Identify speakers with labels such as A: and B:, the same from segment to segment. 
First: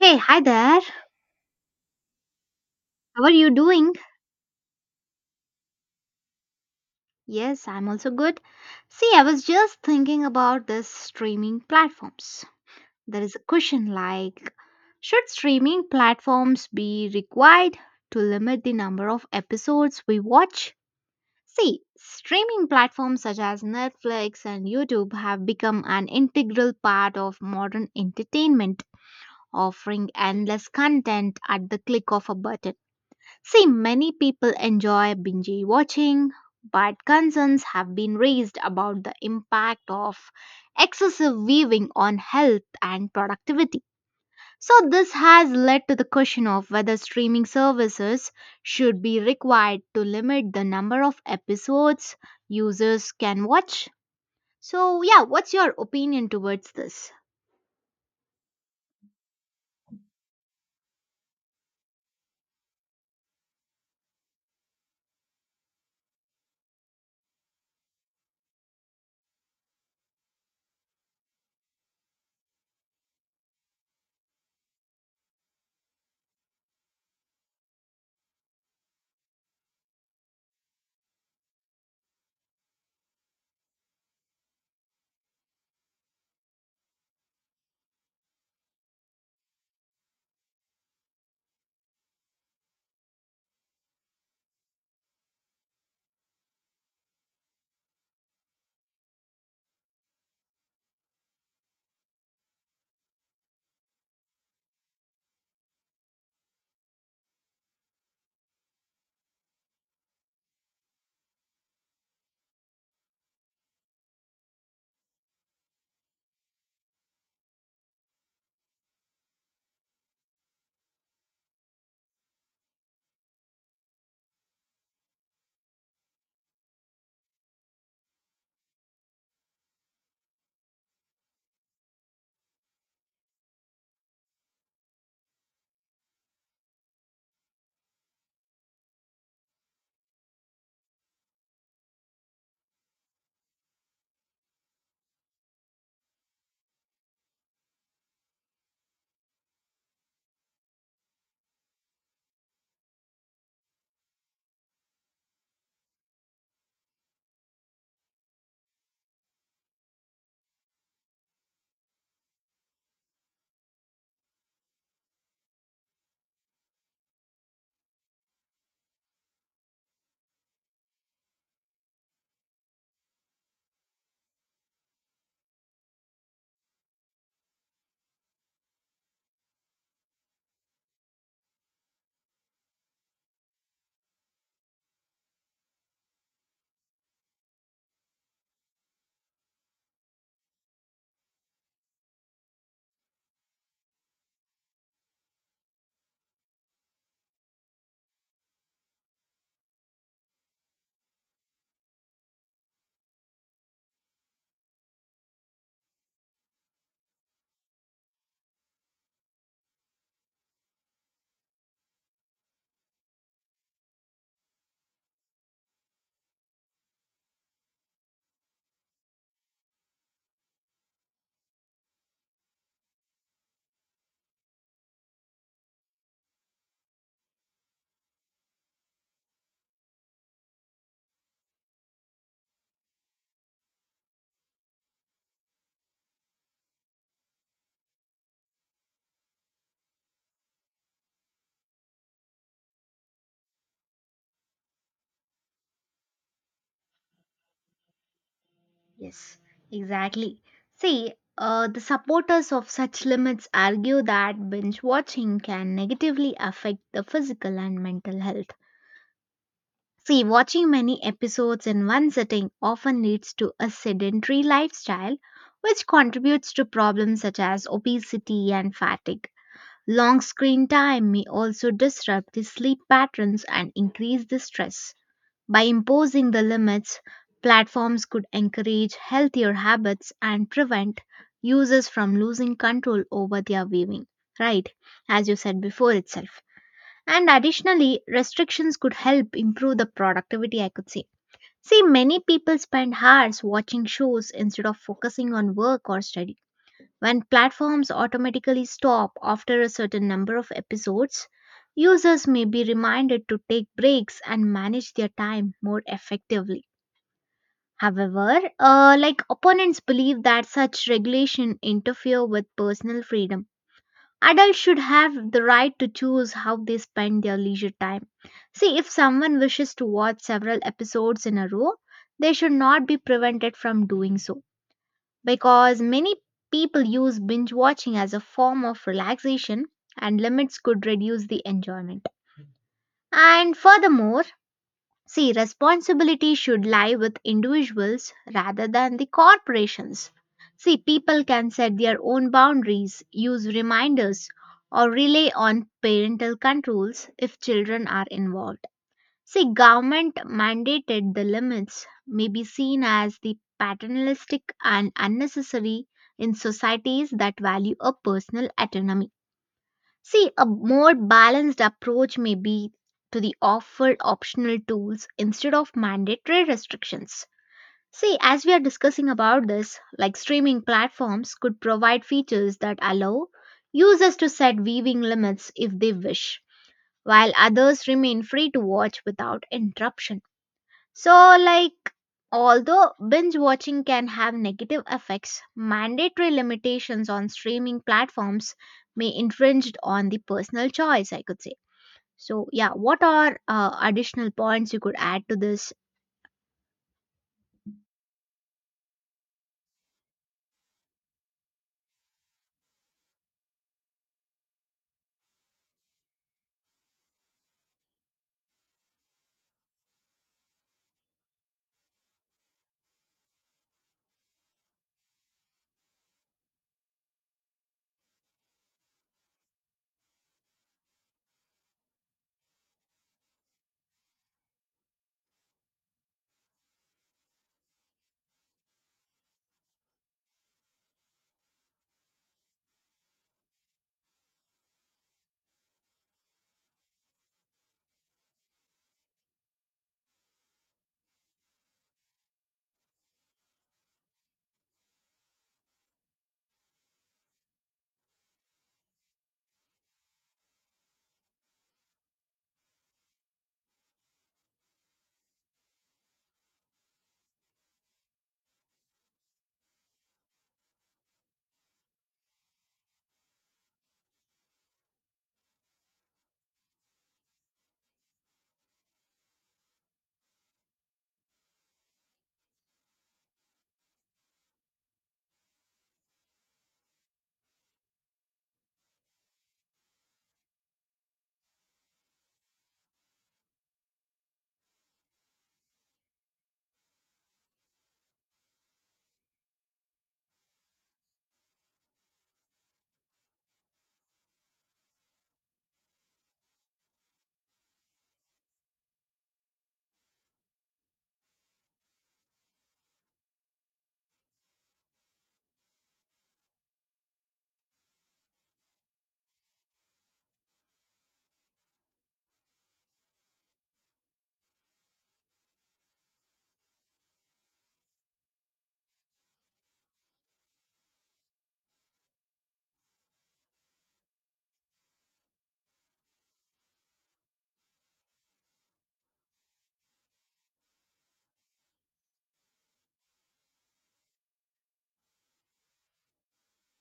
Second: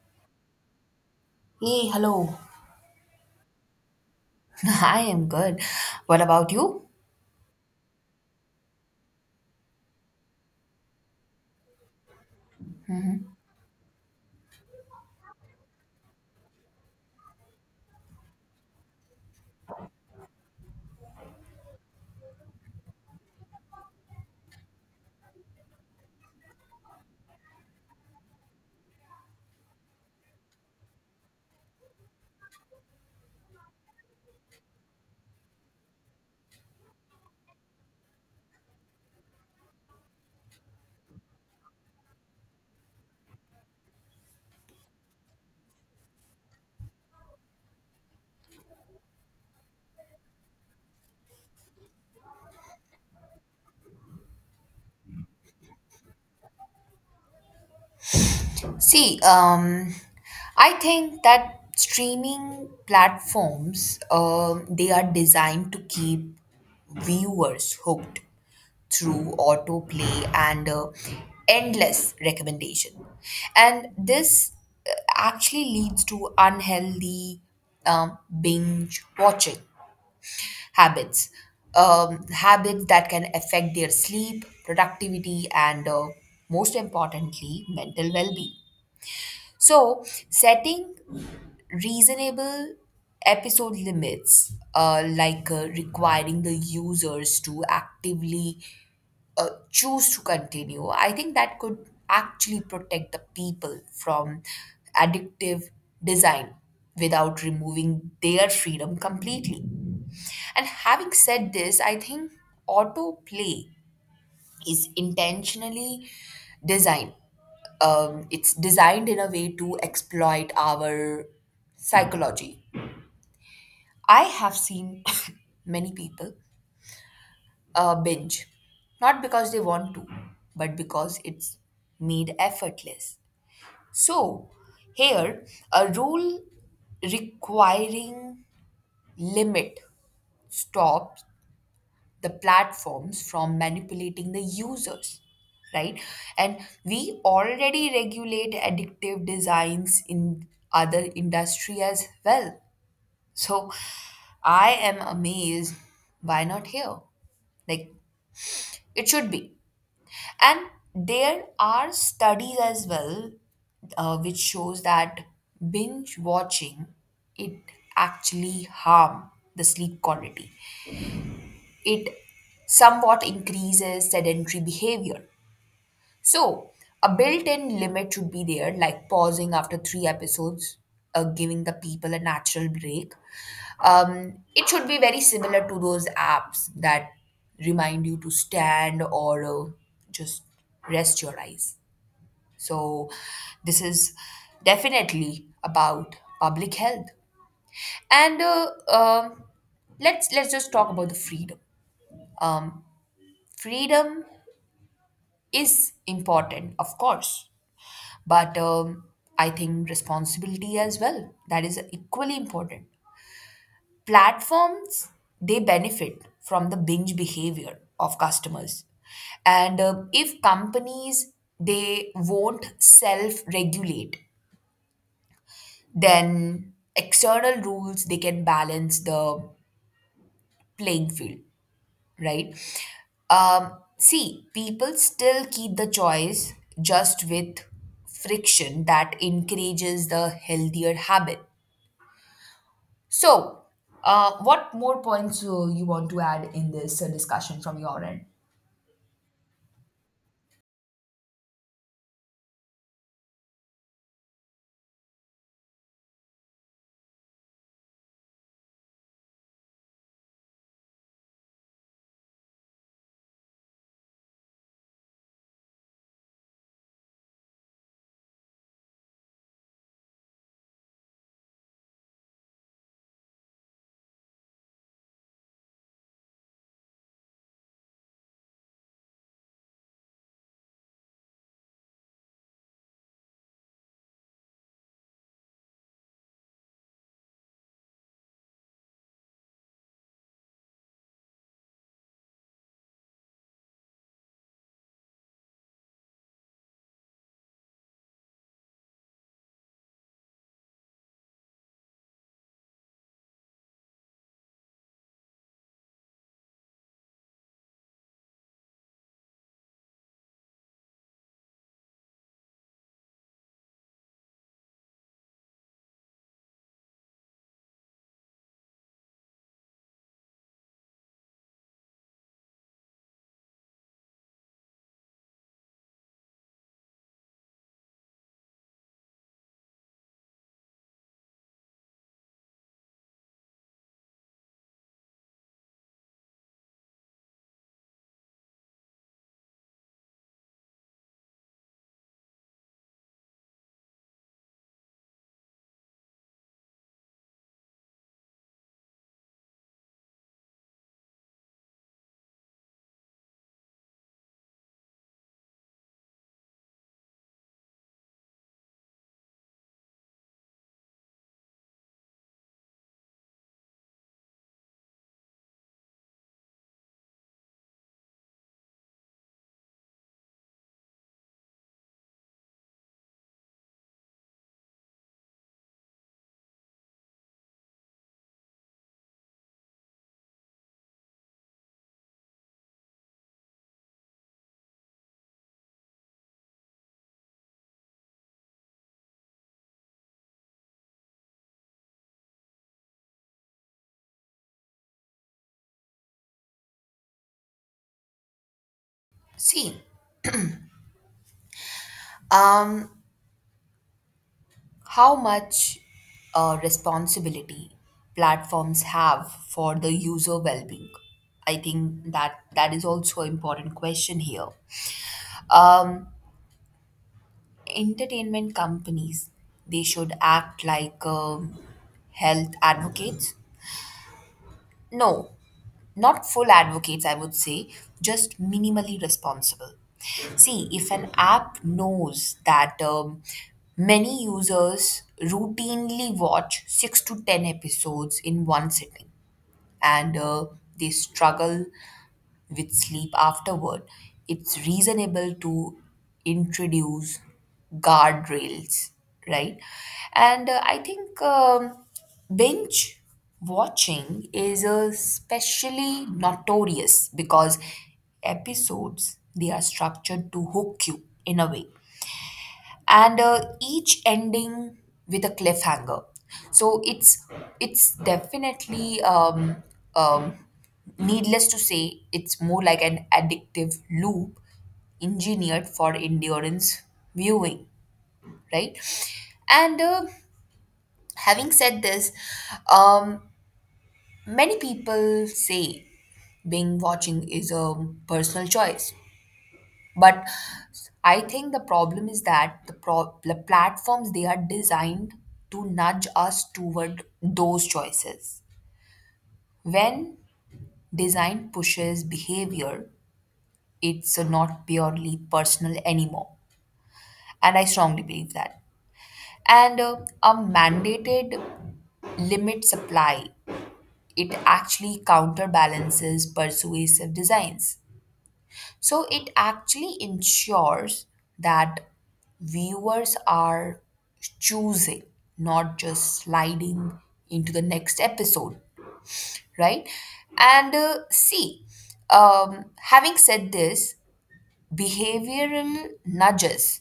A: Hey, hi there.
B: Hey, hello.
A: How are you doing?
B: I am good. What about you?
A: Yes, I'm also good. See, I was just thinking about this streaming platforms. There is a question like should streaming platforms be required to limit the number of episodes we watch? See, streaming platforms such as Netflix and YouTube have become an integral part of modern entertainment, offering endless content at the click of a button. See, many people enjoy binge watching, but concerns have been raised about the impact of excessive viewing on health and productivity. So, this has led to the question of whether streaming services should be required to limit the number of episodes users can watch. So, yeah, what's your opinion towards this?
B: See, I think that streaming platforms, they are designed to keep viewers hooked through autoplay and endless recommendation. And this actually leads to unhealthy binge watching habits, habits that can affect their sleep, productivity, and most importantly, mental well being. So, setting reasonable episode limits, like requiring the users to actively choose to continue, I think that could actually protect the people from addictive design without removing their freedom completely. And having said this, I think autoplay is intentionally designed. It's designed in a way to exploit our psychology. I have seen many people binge. Not because they want to, but because it's made effortless. So, here, a rule requiring limit stops the platforms from manipulating the users, right? And we already regulate addictive designs in other industry as well. So, I am amazed, why not here? Like, it should be. And there are studies as well, which shows that binge watching, it actually harm the sleep quality. It somewhat increases sedentary behavior. So a built-in limit should be there, like pausing after three episodes, giving the people a natural break. It should be very similar to those apps that remind you to stand or just rest your eyes. So, this is definitely about public health. And um let's just talk about the freedom. Um, Freedom is important, of course, but I think responsibility as well. That is equally important. Platforms, they benefit from the binge behavior of customers, and if companies, they won't self regulate, then external rules, they can balance the playing field, right? um, See, people still keep the choice, just with friction that encourages the healthier habit. So what more points you want to add in this discussion from your end?
A: Yes, exactly. See, the supporters of such limits argue that binge watching can negatively affect the physical and mental health. See, watching many episodes in one sitting often leads to a sedentary lifestyle, which contributes to problems such as obesity and fatigue. Long screen time may also disrupt the sleep patterns and increase the stress. By imposing the limits, platforms could encourage healthier habits and prevent users from losing control over their viewing, right? As you said before itself. And additionally, restrictions could help improve the productivity, I could say. See, many people spend hours watching shows instead of focusing on work or study when platforms automatically stop after a certain number of episodes, users may be reminded to take breaks and manage their time more effectively. However, like opponents believe that such regulation interfere with personal freedom. Adults should have the right to choose how they spend their leisure time. See, if someone wishes to watch several episodes in a row, they should not be prevented from doing so because many people use binge watching as a form of relaxation and limits could reduce the enjoyment. And furthermore, see, responsibility should lie with individuals rather than the corporations. See, people can set their own boundaries, use reminders, or rely on parental controls if children are involved. See, government mandated the limits may be seen as the paternalistic and unnecessary in societies that value a personal autonomy. See, a more balanced approach may be to the offered optional tools instead of mandatory restrictions. See, as we are discussing about this, like streaming platforms could provide features that allow users to set viewing limits if they wish, while others remain free to watch without interruption. So, like, although binge watching can have negative effects, mandatory limitations on streaming platforms may infringe on the personal choice, I could say. So, yeah, what are additional points you could add to this?
B: See, um, how much responsibility platforms have for the user well-being, I think that that is also an important question here. um, Entertainment companies, they should act like health advocates. No. Not full advocates, I would say, just minimally responsible. See, if an app knows that many users routinely watch 6 to 10 episodes in one sitting and they struggle with sleep afterward, it's reasonable to introduce guardrails, right? And I think binge watching is especially notorious because episodes, they are structured to hook you in a way, and each ending with a cliffhanger. So it's definitely um, needless to say, it's more like an addictive loop engineered for endurance viewing, right? And having said this, um, many people say being watching is a personal choice. But I think the problem is that the platforms, they are designed to nudge us toward those choices. When design pushes behavior, it's not purely personal anymore. And I strongly believe that. And a mandated limit supply, it actually counterbalances persuasive designs. So it actually ensures that viewers are choosing, not just sliding into the next episode, right? And see, having said this, behavioral nudges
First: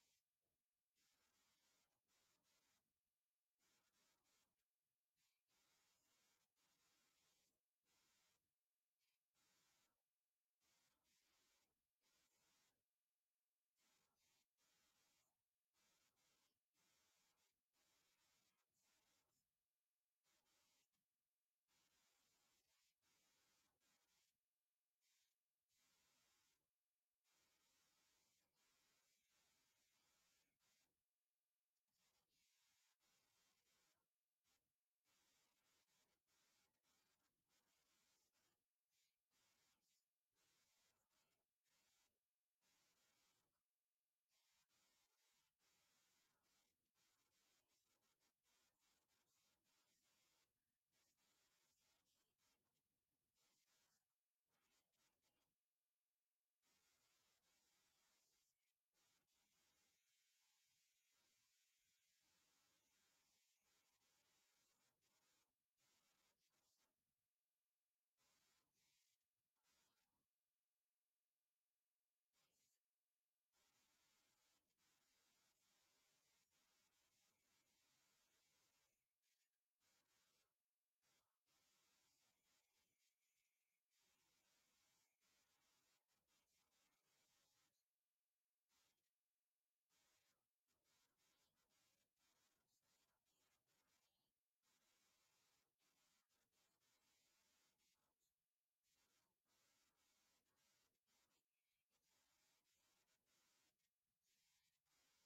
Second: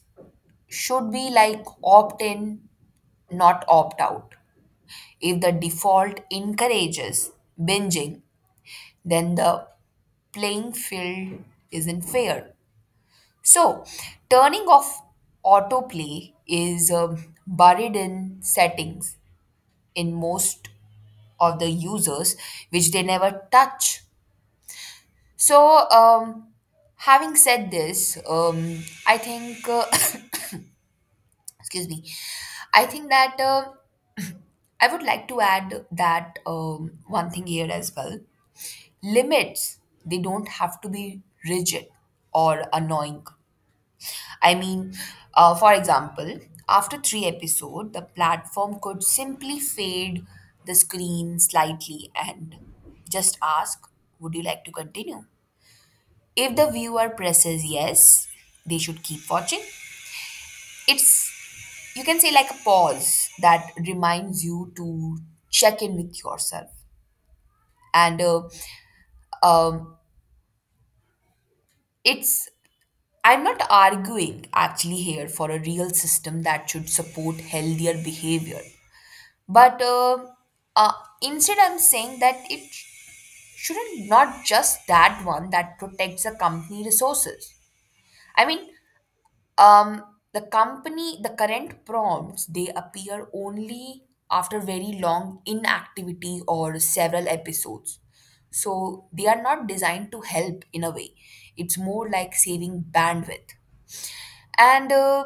B: should be like opt in, not opt out. If the default encourages binging, then the playing field isn't fair. So, turning off autoplay is buried in settings in most of the users, which they never touch. So, having said this, I think, excuse me, I think that I would like to add that one thing here as well. Limits, they don't have to be rigid or annoying. I mean, for example, after three episodes, the platform could simply fade the screen slightly and just ask, Would you like to continue? If the viewer presses yes, they should keep watching. It's, you can say, like a pause that reminds you to check in with yourself. And um, it's, I'm not arguing actually here for a real system that should support healthier behavior, but uh, instead I'm saying that it shouldn't not just that one that protects the company resources. I mean, um, the current prompts, they appear only after very long inactivity or several episodes. So they are not designed to help in a way, it's more like saving bandwidth. And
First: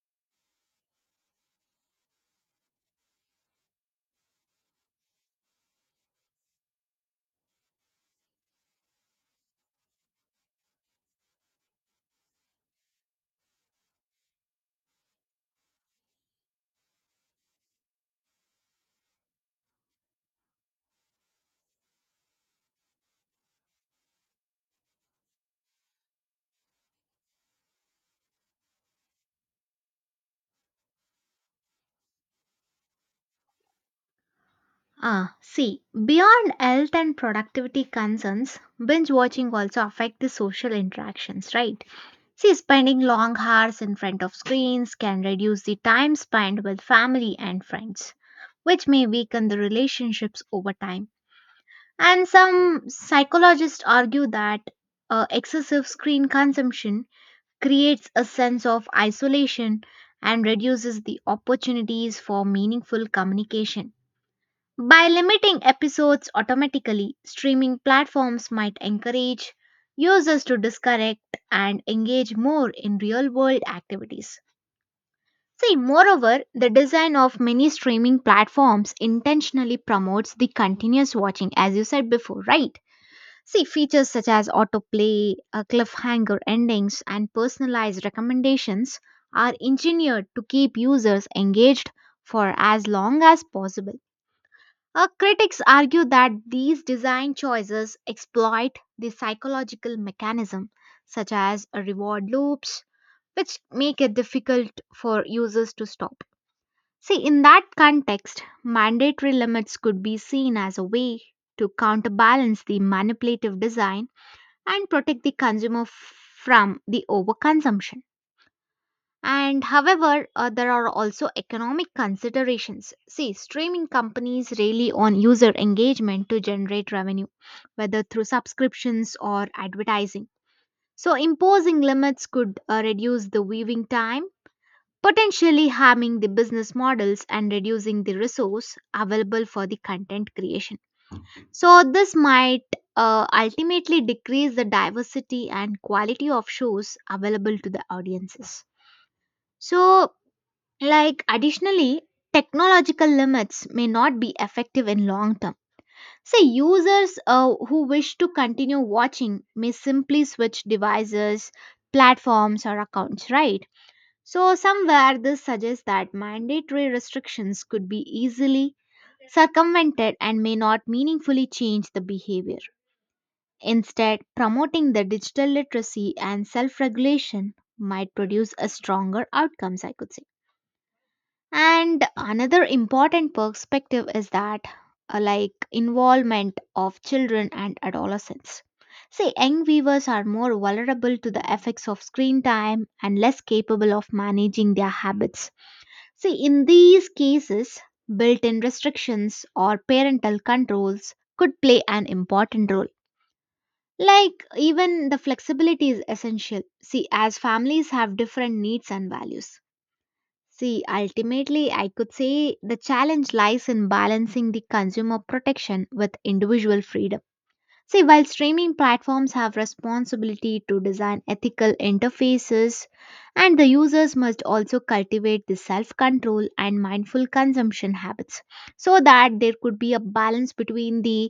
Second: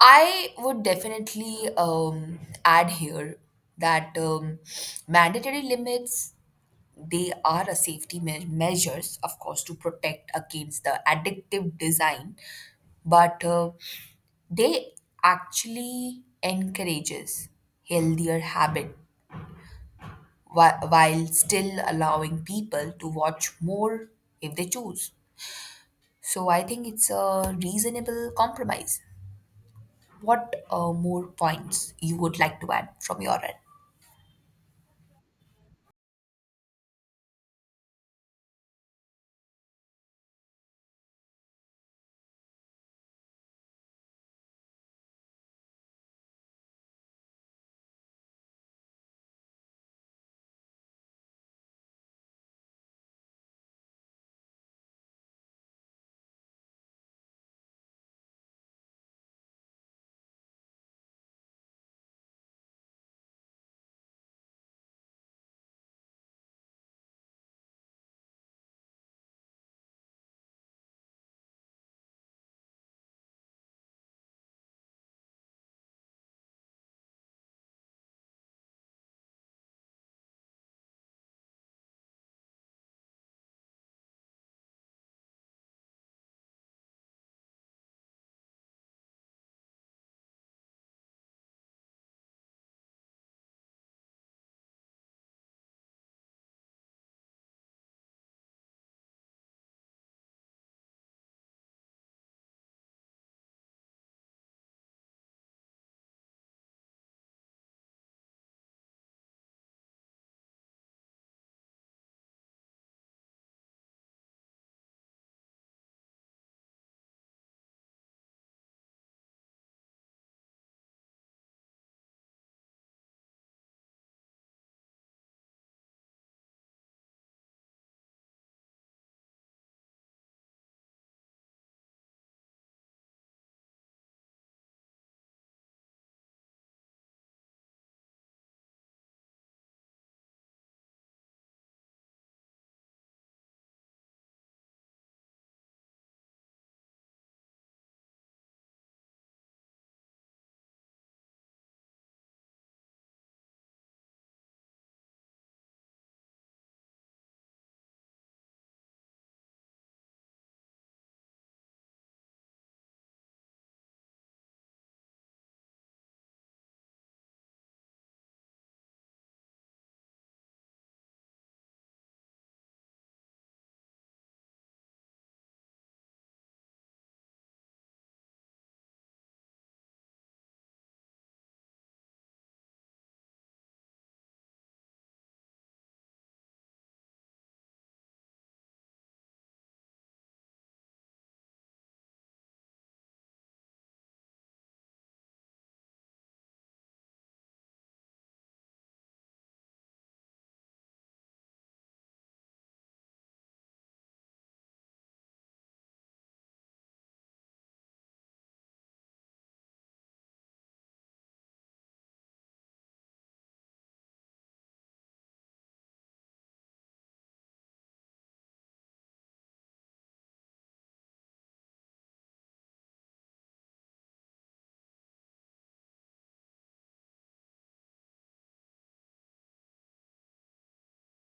B: I would definitely add here that mandatory limits, they are a safety measures, of course, to protect against the addictive design, but they actually encourages healthier habit, while still allowing people to watch more if they choose. So I think it's a reasonable compromise. What more points you would like to add from your end?
A: Ah, see, beyond health and productivity concerns, binge watching also affect the social interactions, right? See, spending long hours in front of screens can reduce the time spent with family and friends, which may weaken the relationships over time. And some psychologists argue that excessive screen consumption creates a sense of isolation and reduces the opportunities for meaningful communication. By limiting episodes automatically, streaming platforms might encourage users to disconnect and engage more in real world activities. See, moreover, the design of many streaming platforms intentionally promotes the continuous watching, as you said before, right? See, features such as autoplay, cliffhanger endings, and personalized recommendations are engineered to keep users engaged for as long as possible. Critics argue that these design choices exploit the psychological mechanism, such as reward loops, which make it difficult for users to stop. See, in that context, mandatory limits could be seen as a way to counterbalance the manipulative design and protect the from the overconsumption. And however, there are also economic considerations. See, streaming companies rely on user engagement to generate revenue, whether through subscriptions or advertising. So, imposing limits could reduce the viewing time, potentially harming the business models and reducing the resource available for the content creation. So, this might ultimately decrease the diversity and quality of shows available to the audiences. So, like additionally, technological limits may not be effective in long term. Say users who wish to continue watching may simply switch devices, platforms or accounts, right? So somewhere this suggests that mandatory restrictions could be easily circumvented and may not meaningfully change the behavior. Instead, promoting the digital literacy and self-regulation might produce a stronger outcomes I could say. And another important perspective is that like involvement of children and adolescents. See, young viewers are more vulnerable to the effects of screen time and less capable of managing their habits. See, in these cases, built in restrictions or parental controls could play an important role. Like, even the flexibility is essential. See, as families have different needs and values. See, ultimately, I could say the challenge lies in balancing the consumer protection with individual freedom. See, while streaming platforms have responsibility to design ethical interfaces, and the users must also cultivate the self control and mindful consumption habits so that there could be a balance between the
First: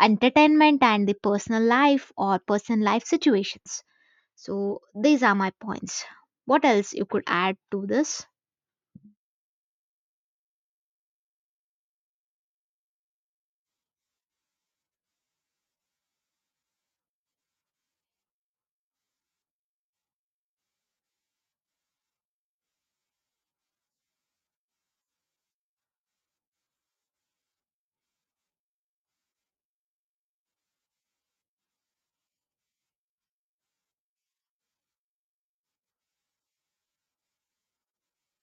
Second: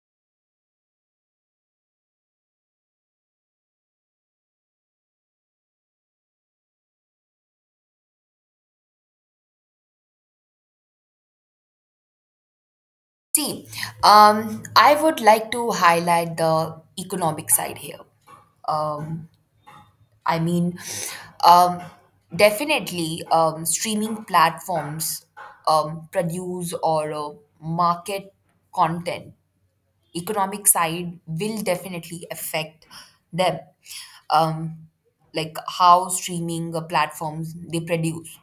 A: entertainment and the personal life or personal life situations. So, these are my points. What else you could add to this?
B: See, I would like to highlight the economic side here. Um, I mean, um, definitely, streaming platforms produce or market content. Economic side will definitely affect them. Um, like how streaming platforms they produce.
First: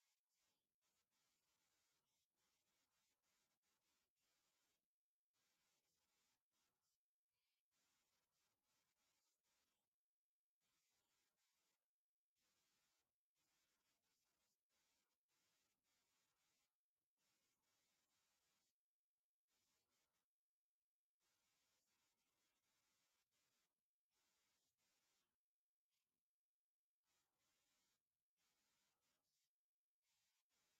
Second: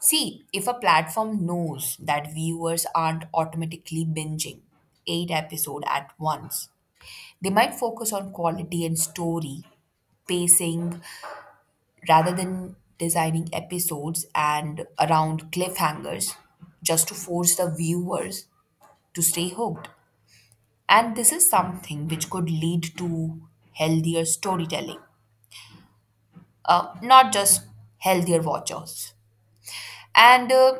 B: See, if a platform knows that viewers aren't automatically binging eight episodes at once, they might focus on quality and story, pacing, rather than designing episodes and around cliffhangers just to force the viewers to stay hooked. And this is something which could lead to healthier storytelling, not just healthier watchers. And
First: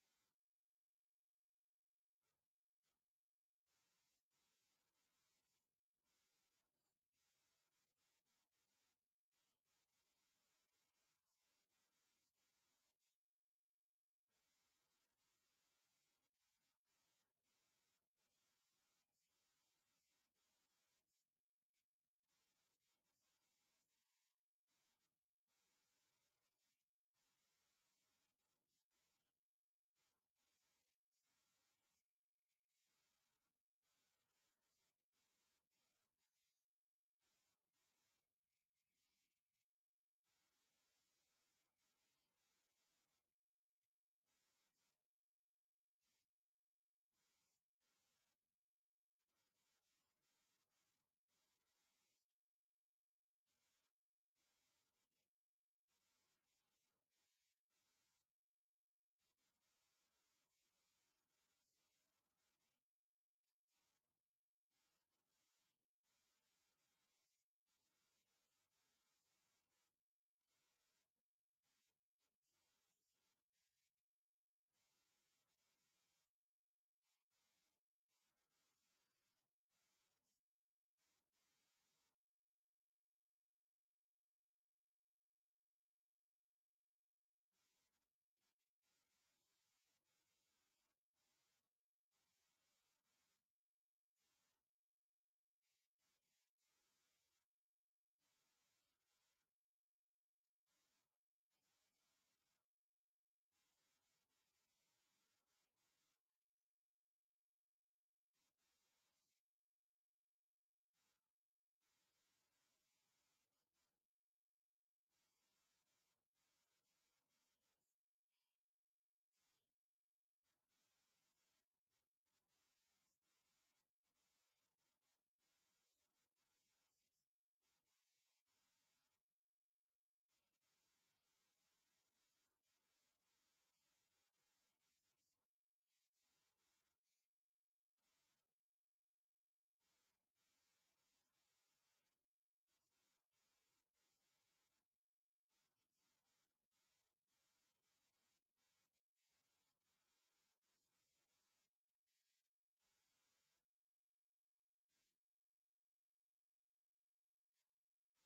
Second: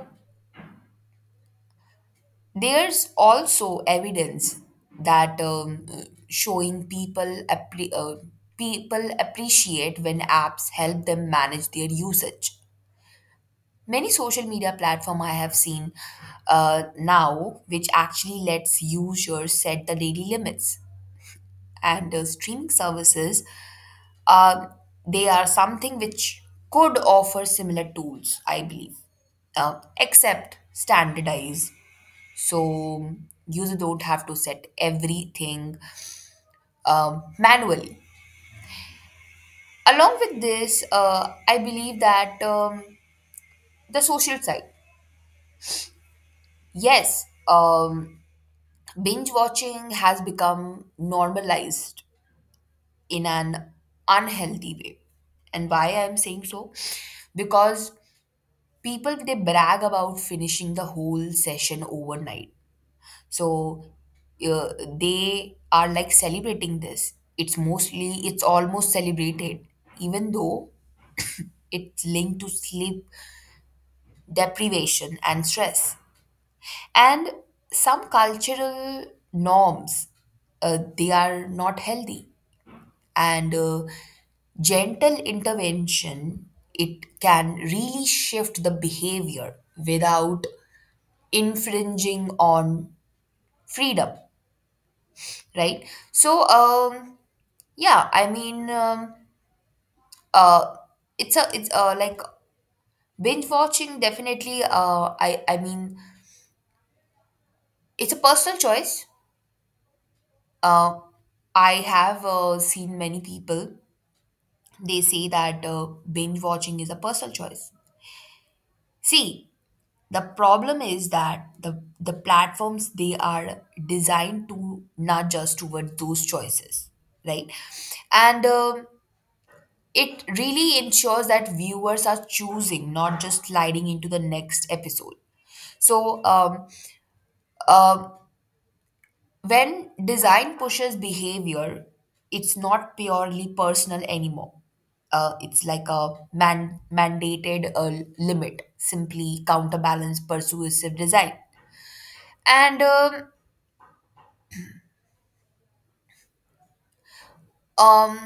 B: there's also evidence that showing people appreciate when apps help them manage their usage. Many social media platform I have seen now, which actually lets users set the daily limits, and streaming services, uh, they are something which could offer similar tools, I believe, except standardized, so you don't have to set everything manually. Along with this, I believe that the social side, yes, binge watching has become normalized in an unhealthy way. And why I'm saying so, because people, they brag about finishing the whole session overnight. So uh, they are like celebrating this. It's almost celebrated, even though it's linked to sleep deprivation and stress. And some cultural norms, they are not healthy. And gentle intervention, it can really shift the behavior without infringing on freedom, right? So yeah, I mean, uh, it's a it's like binge watching definitely. I mean, it's a personal choice. Uh, I have seen many people. They say that binge watching is a personal choice. See, the problem is that the platforms, they are designed to nudge us towards those choices, right? And it really ensures that viewers are choosing, not just sliding into the next episode. So, um, when design pushes behavior, it's not purely personal anymore. It's like a mandated limit, simply counterbalance persuasive design. And um,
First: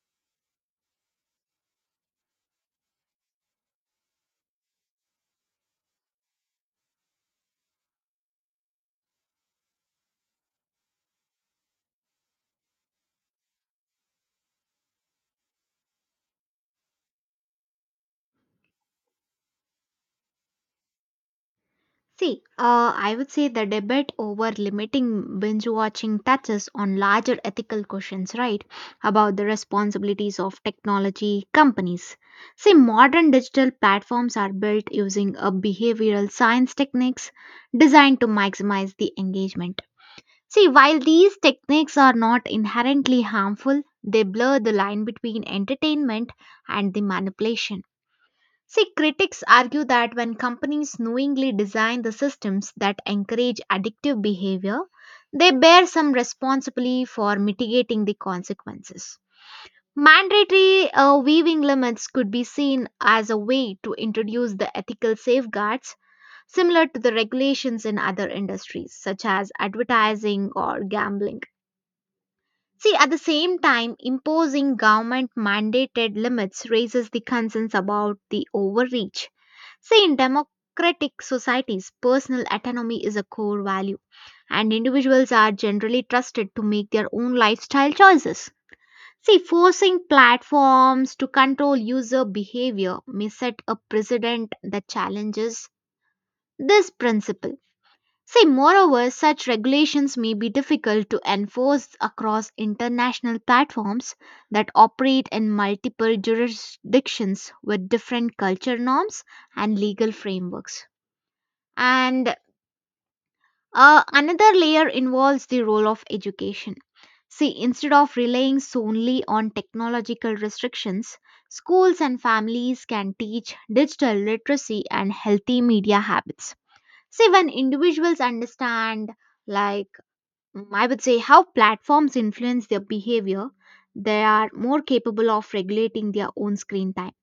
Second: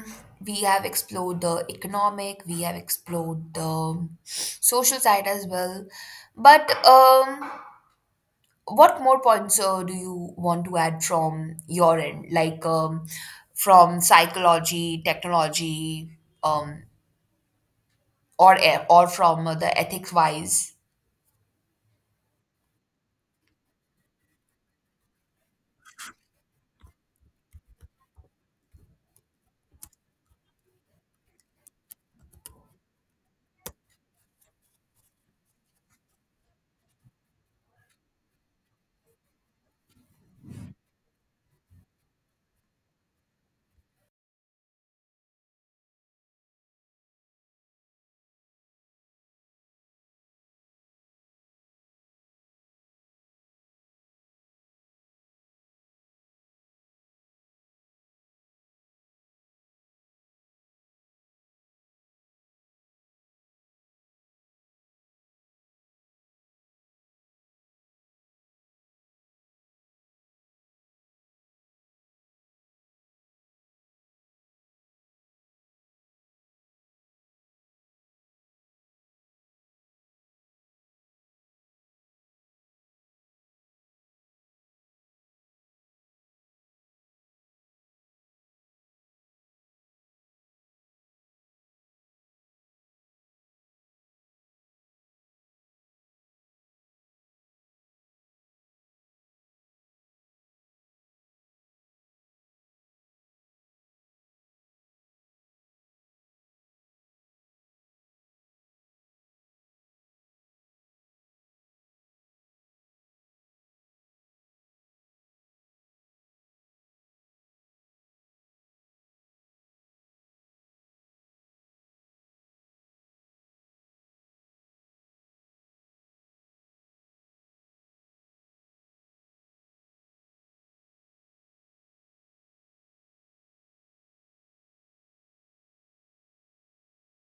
B: we have explored the economic, we have explored the social side as well. But what more points do you want to add from your end, like from psychology, technology, um, or or from the ethics wise?
A: See, I would say the debate over limiting binge watching touches on larger ethical questions, right? About the responsibilities of technology companies. See, modern digital platforms are built using a behavioral science techniques designed to maximize the engagement. See, while these techniques are not inherently harmful, they blur the line between entertainment and the manipulation. See, critics argue that when companies knowingly design the systems that encourage addictive behavior, they bear some responsibility for mitigating the consequences. Mandatory weaving limits could be seen as a way to introduce the ethical safeguards similar to the regulations in other industries, such as advertising or gambling. See, at the same time, imposing government mandated limits raises the concerns about the overreach. See, in democratic societies, personal autonomy is a core value, and individuals are generally trusted to make their own lifestyle choices. See, forcing platforms to control user behavior may set a precedent that challenges this principle. See, moreover, such regulations may be difficult to enforce across international platforms that operate in multiple jurisdictions with different culture norms and legal frameworks. And another layer involves the role of education. See, instead of relying solely on technological restrictions, schools and families can teach digital literacy and healthy media habits. See, when individuals understand, like, I would say, how platforms influence their behavior, they are more capable of regulating their own screen time.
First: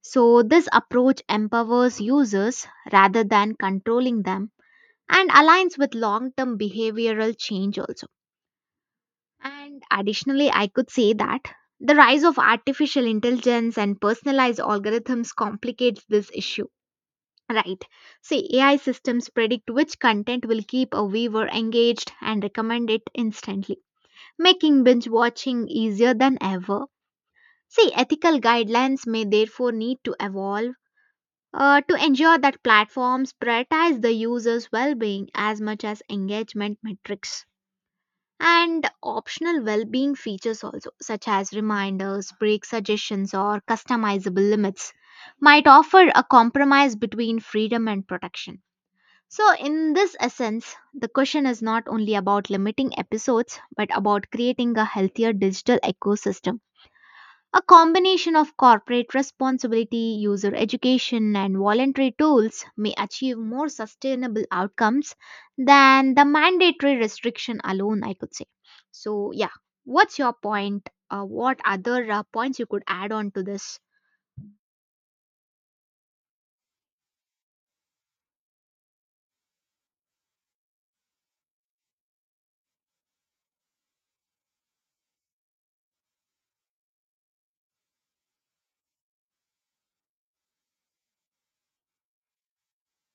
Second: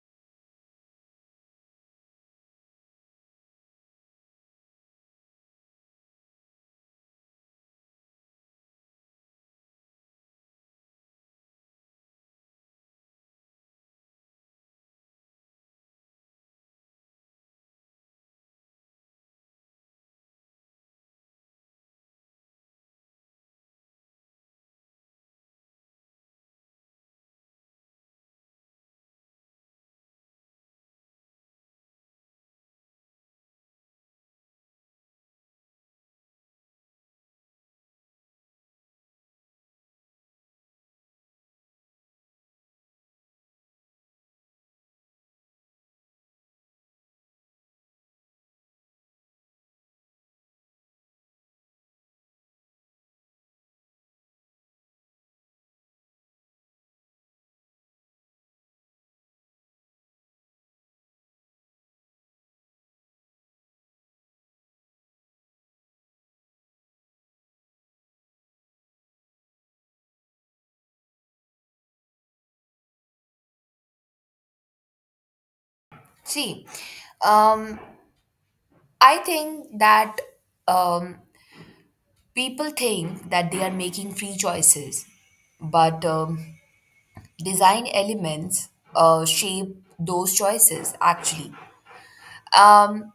A: So, this approach empowers users rather than controlling them and aligns with long term behavioral change also. And additionally, I could say that the rise of artificial intelligence and personalized algorithms complicates this issue. Right. See, AI systems predict which content will keep a viewer engaged and recommend it instantly, making binge watching easier than ever. See, ethical guidelines may therefore need to evolve to ensure that platforms prioritize the user's well being as much as engagement metrics. And optional well-being features also such as reminders break suggestions or customizable limits might offer a compromise between freedom and protection. So in this essence the question is not only about limiting episodes but about creating a healthier digital ecosystem. A combination of corporate responsibility, user education, and voluntary tools may achieve more sustainable outcomes than the mandatory restriction alone, I could say. So, yeah, what's your point? What other points you could add on to this?
B: See, um, I think that um, people think that they are making free choices, but design elements shape those choices actually. Um,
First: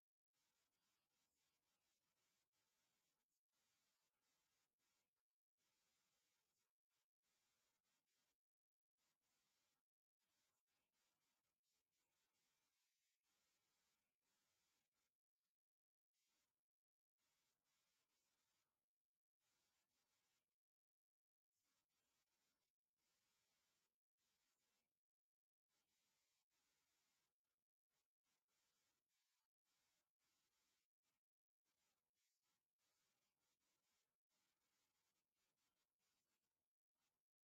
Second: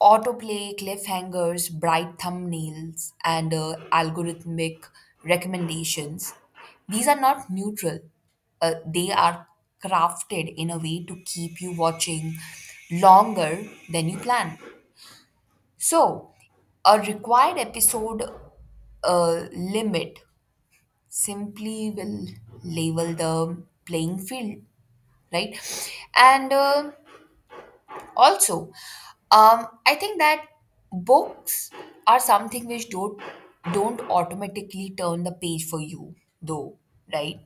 B: Autoplay cliffhangers, bright thumbnails, and algorithmic recommendations, these are not neutral. They are crafted in a way to keep you watching longer than you plan. So, a required episode limit simply will level the playing field, right? And also, I think that books are something which don't automatically turn the page for you, though, right?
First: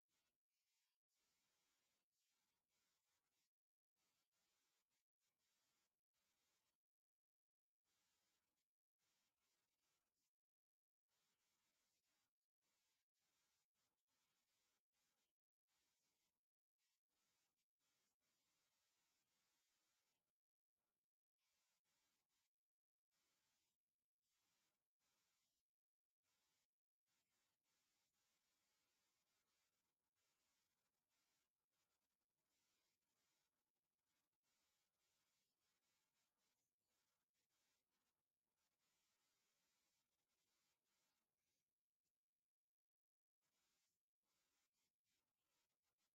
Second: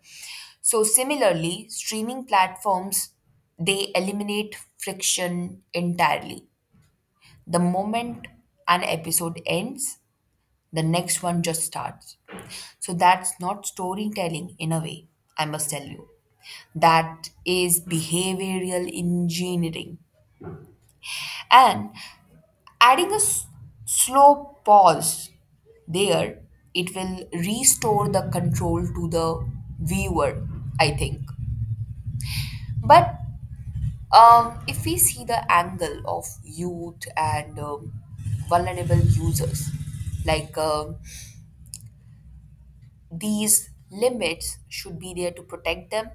B: So similarly, streaming platforms, they eliminate friction entirely. The moment an episode ends, the next one just starts. So that's not storytelling in a way, I must tell you. That is behavioral engineering. And adding a slow pause there, it will restore the control to the viewer, I think. But if we see the angle of youth and vulnerable users, like these limits should be there to protect them.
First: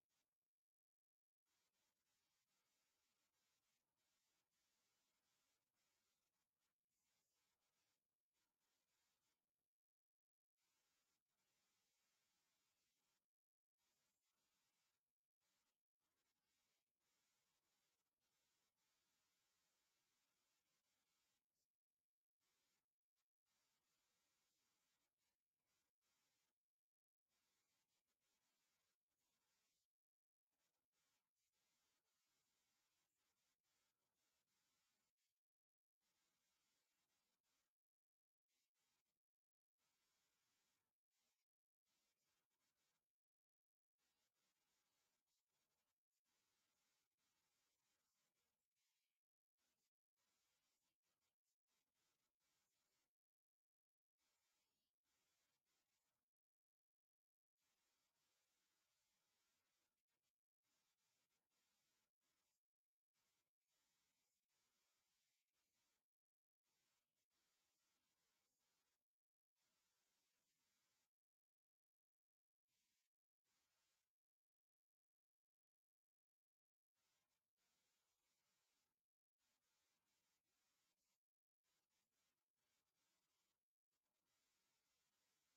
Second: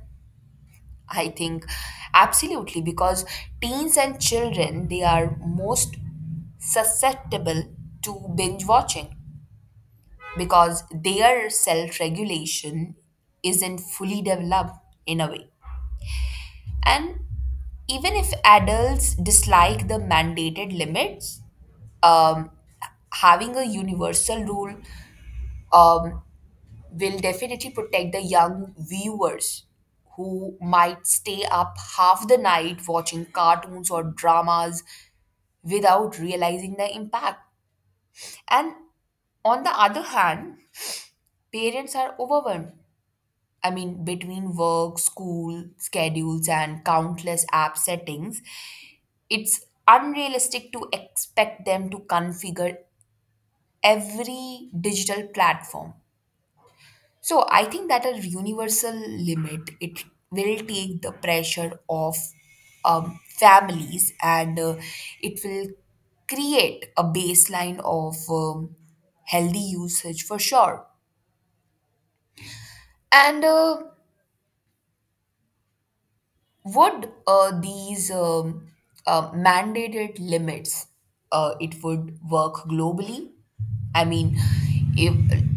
B: I think absolutely, because teens and children, they are most susceptible to binge watching because their self regulation isn't fully developed in a way. And even if adults dislike the mandated limits, um, having a universal rule um, will definitely protect the young viewers who might stay up half the night watching cartoons or dramas without realizing the impact. And on the other hand, parents are overwhelmed. I mean, between work, school, schedules, and countless app settings, it's unrealistic to expect them to configure every digital platform. So I think that a universal limit, it will take the pressure off families and it will create a baseline of healthy usage for sure. And would these mandated limits it would work globally? I mean, if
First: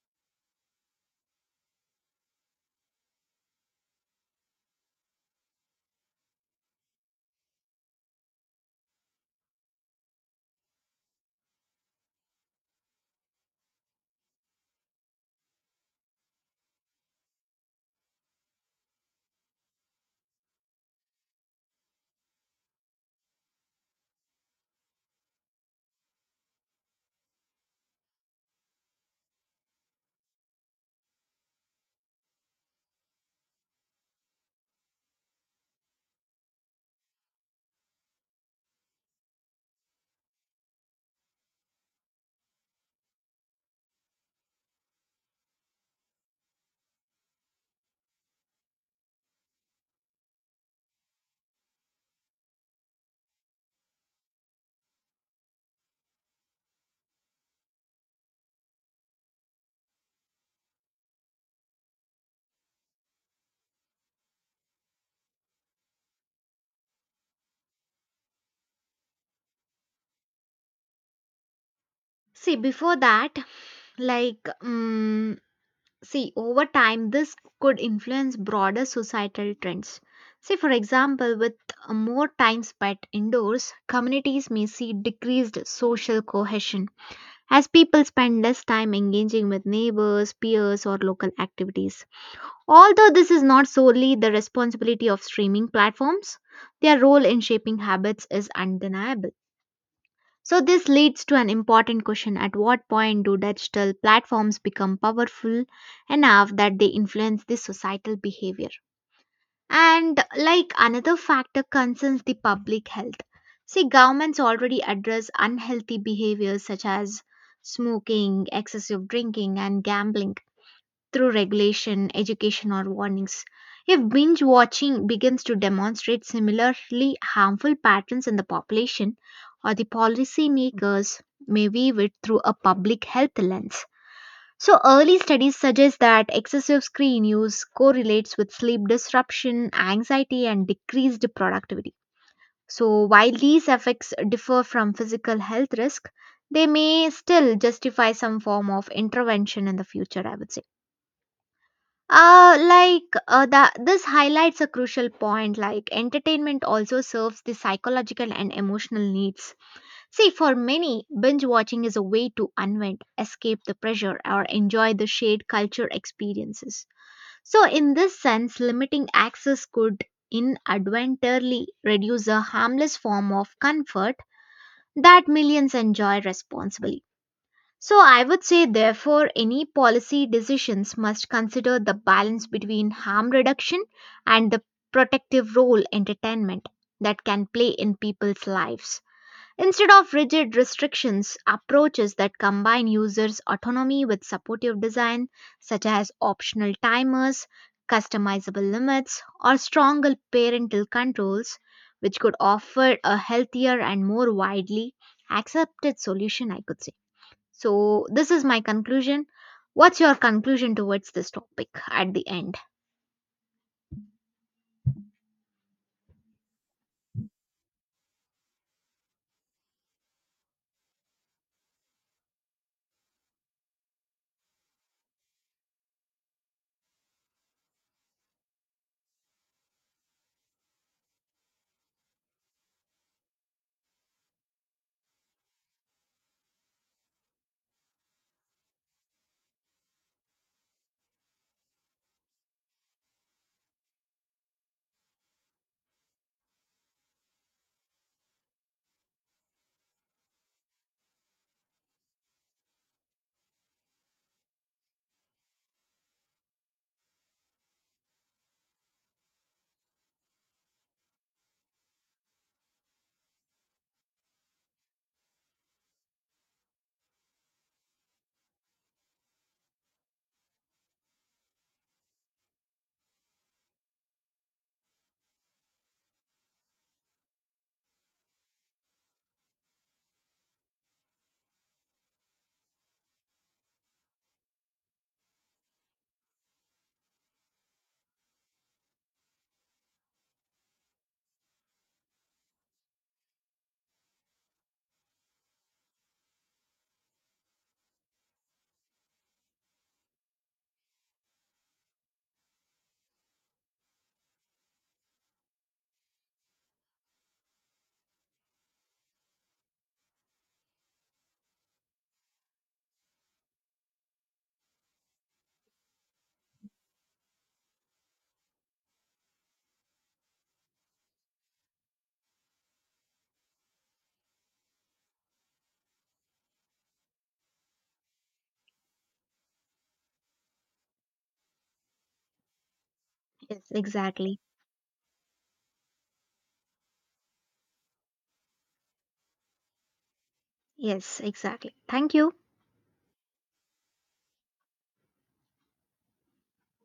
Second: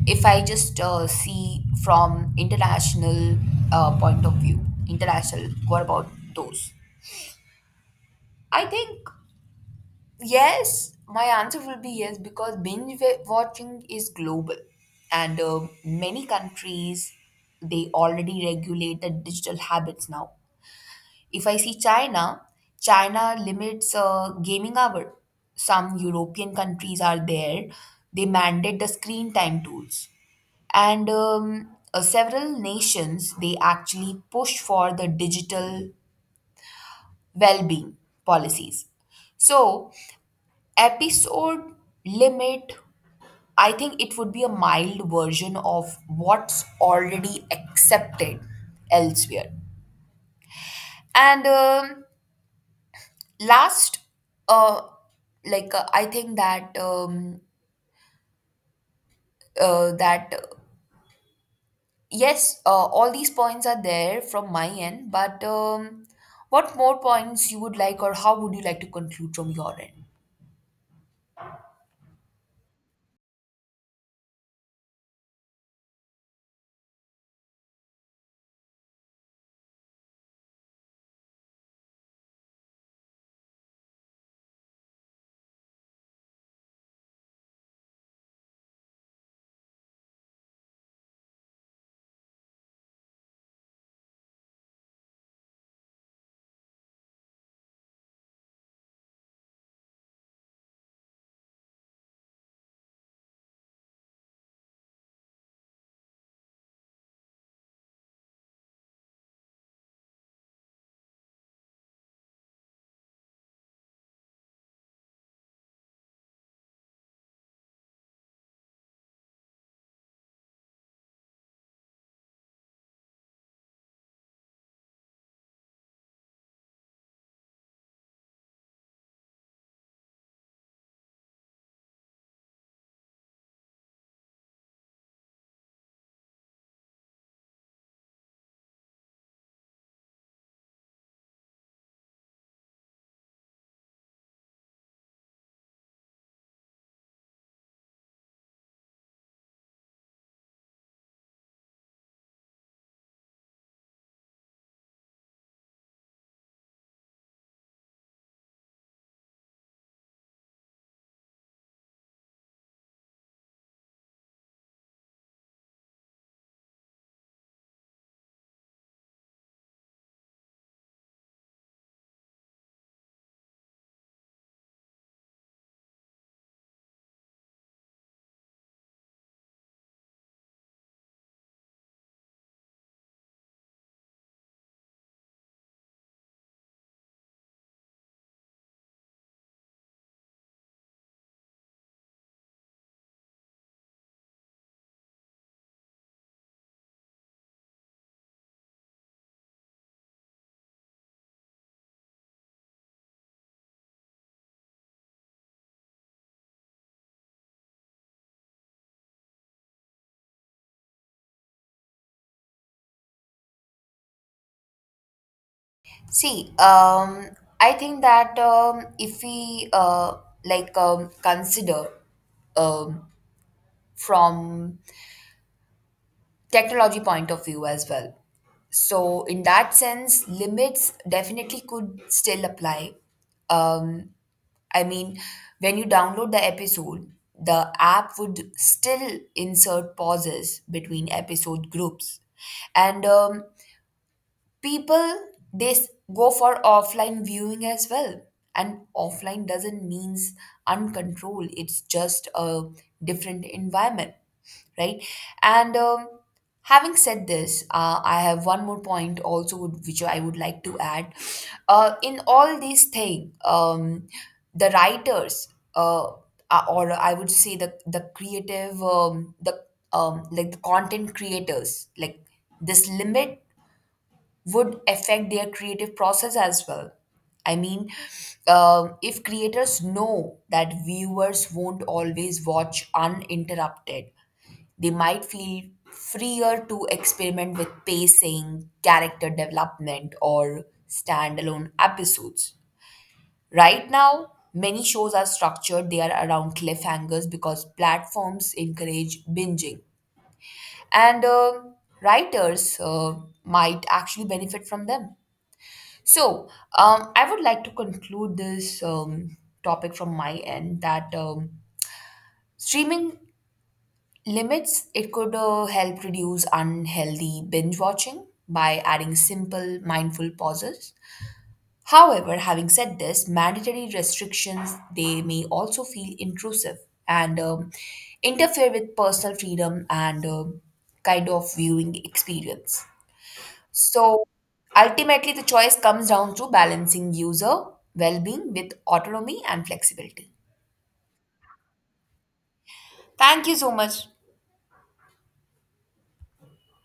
B: if I just see from international point of view, international, what about those? I think yes. My answer will be yes because binge watching is global, and many countries, they already regulate the digital habits now. If I see China, China limits gaming hour. Some European countries are there. They mandate the screen time tools, and several nations, they actually push for the digital well-being policies. So, episode limit. I think it would be a mild version of what's already accepted elsewhere. And last, uh like, I think that that yes, all these points are there from my end, but what more points you would like, or how would you like to conclude from your end?
A: See, before that, like, see, over time, this could influence broader societal trends. See, for example, with more time spent indoors, communities may see decreased social cohesion as people spend less time engaging with neighbors, peers, or local activities. Although this is not solely the responsibility of streaming platforms, their role in shaping habits is undeniable. So, this leads to an important question at what point do digital platforms become powerful enough that they influence the societal behavior? And, like another factor, concerns the public health. See, governments already address unhealthy behaviors such as smoking, excessive drinking, and gambling through regulation, education, or warnings. If binge watching begins to demonstrate similarly harmful patterns in the population, or the policymakers may view it through a public health lens. So, early studies suggest that excessive screen use correlates with sleep disruption, anxiety, and decreased productivity. So, while these effects differ from physical health risk, they may still justify some form of intervention in the future, I would say. That this highlights a crucial point like entertainment also serves the psychological and emotional needs. See, for many, binge watching is a way to unwind, escape the pressure, or enjoy the shared culture experiences. So, in this sense, limiting access could inadvertently reduce a harmless form of comfort that millions enjoy responsibly. So I would say, therefore, any policy decisions must consider the balance between harm reduction and the protective role entertainment that can play in people's lives. Instead of rigid restrictions, approaches that combine users' autonomy with supportive design, such as optional timers, customizable limits, or stronger parental controls, which could offer a healthier and more widely accepted solution, I could say. So, this is my conclusion. What's your conclusion towards this topic at the end?
B: See, I think that if we like consider, um from technology point of view as well, so in that sense limits definitely could still apply. um I mean, when you download the episode, the app would still insert pauses between episode groups. And people, they go for offline viewing as well. And offline doesn't means uncontrolled, it's just a different environment, right? And having said this, I have one more point also would, which I would like to add, in all these things. The writers, uh, or I would say the creative, the like the content creators, like, this limit would affect their creative process as well. I mean, if creators know that viewers won't always watch uninterrupted, they might feel freer to experiment with pacing, character development, or standalone episodes. Right now, many shows are structured, they are around cliffhangers because platforms encourage binging. And writers might actually benefit from them. So, I would like to conclude this topic from my end, that streaming limits, it could help reduce unhealthy binge watching by adding simple mindful pauses. However, having said this, mandatory restrictions, they may also feel intrusive and interfere with personal freedom and kind of viewing experience.
A: Yes,
B: So
A: exactly.
B: ultimately, the choice comes down to balancing user well being with autonomy and flexibility.
A: Yes, exactly. Thank you.
B: Thank you so much.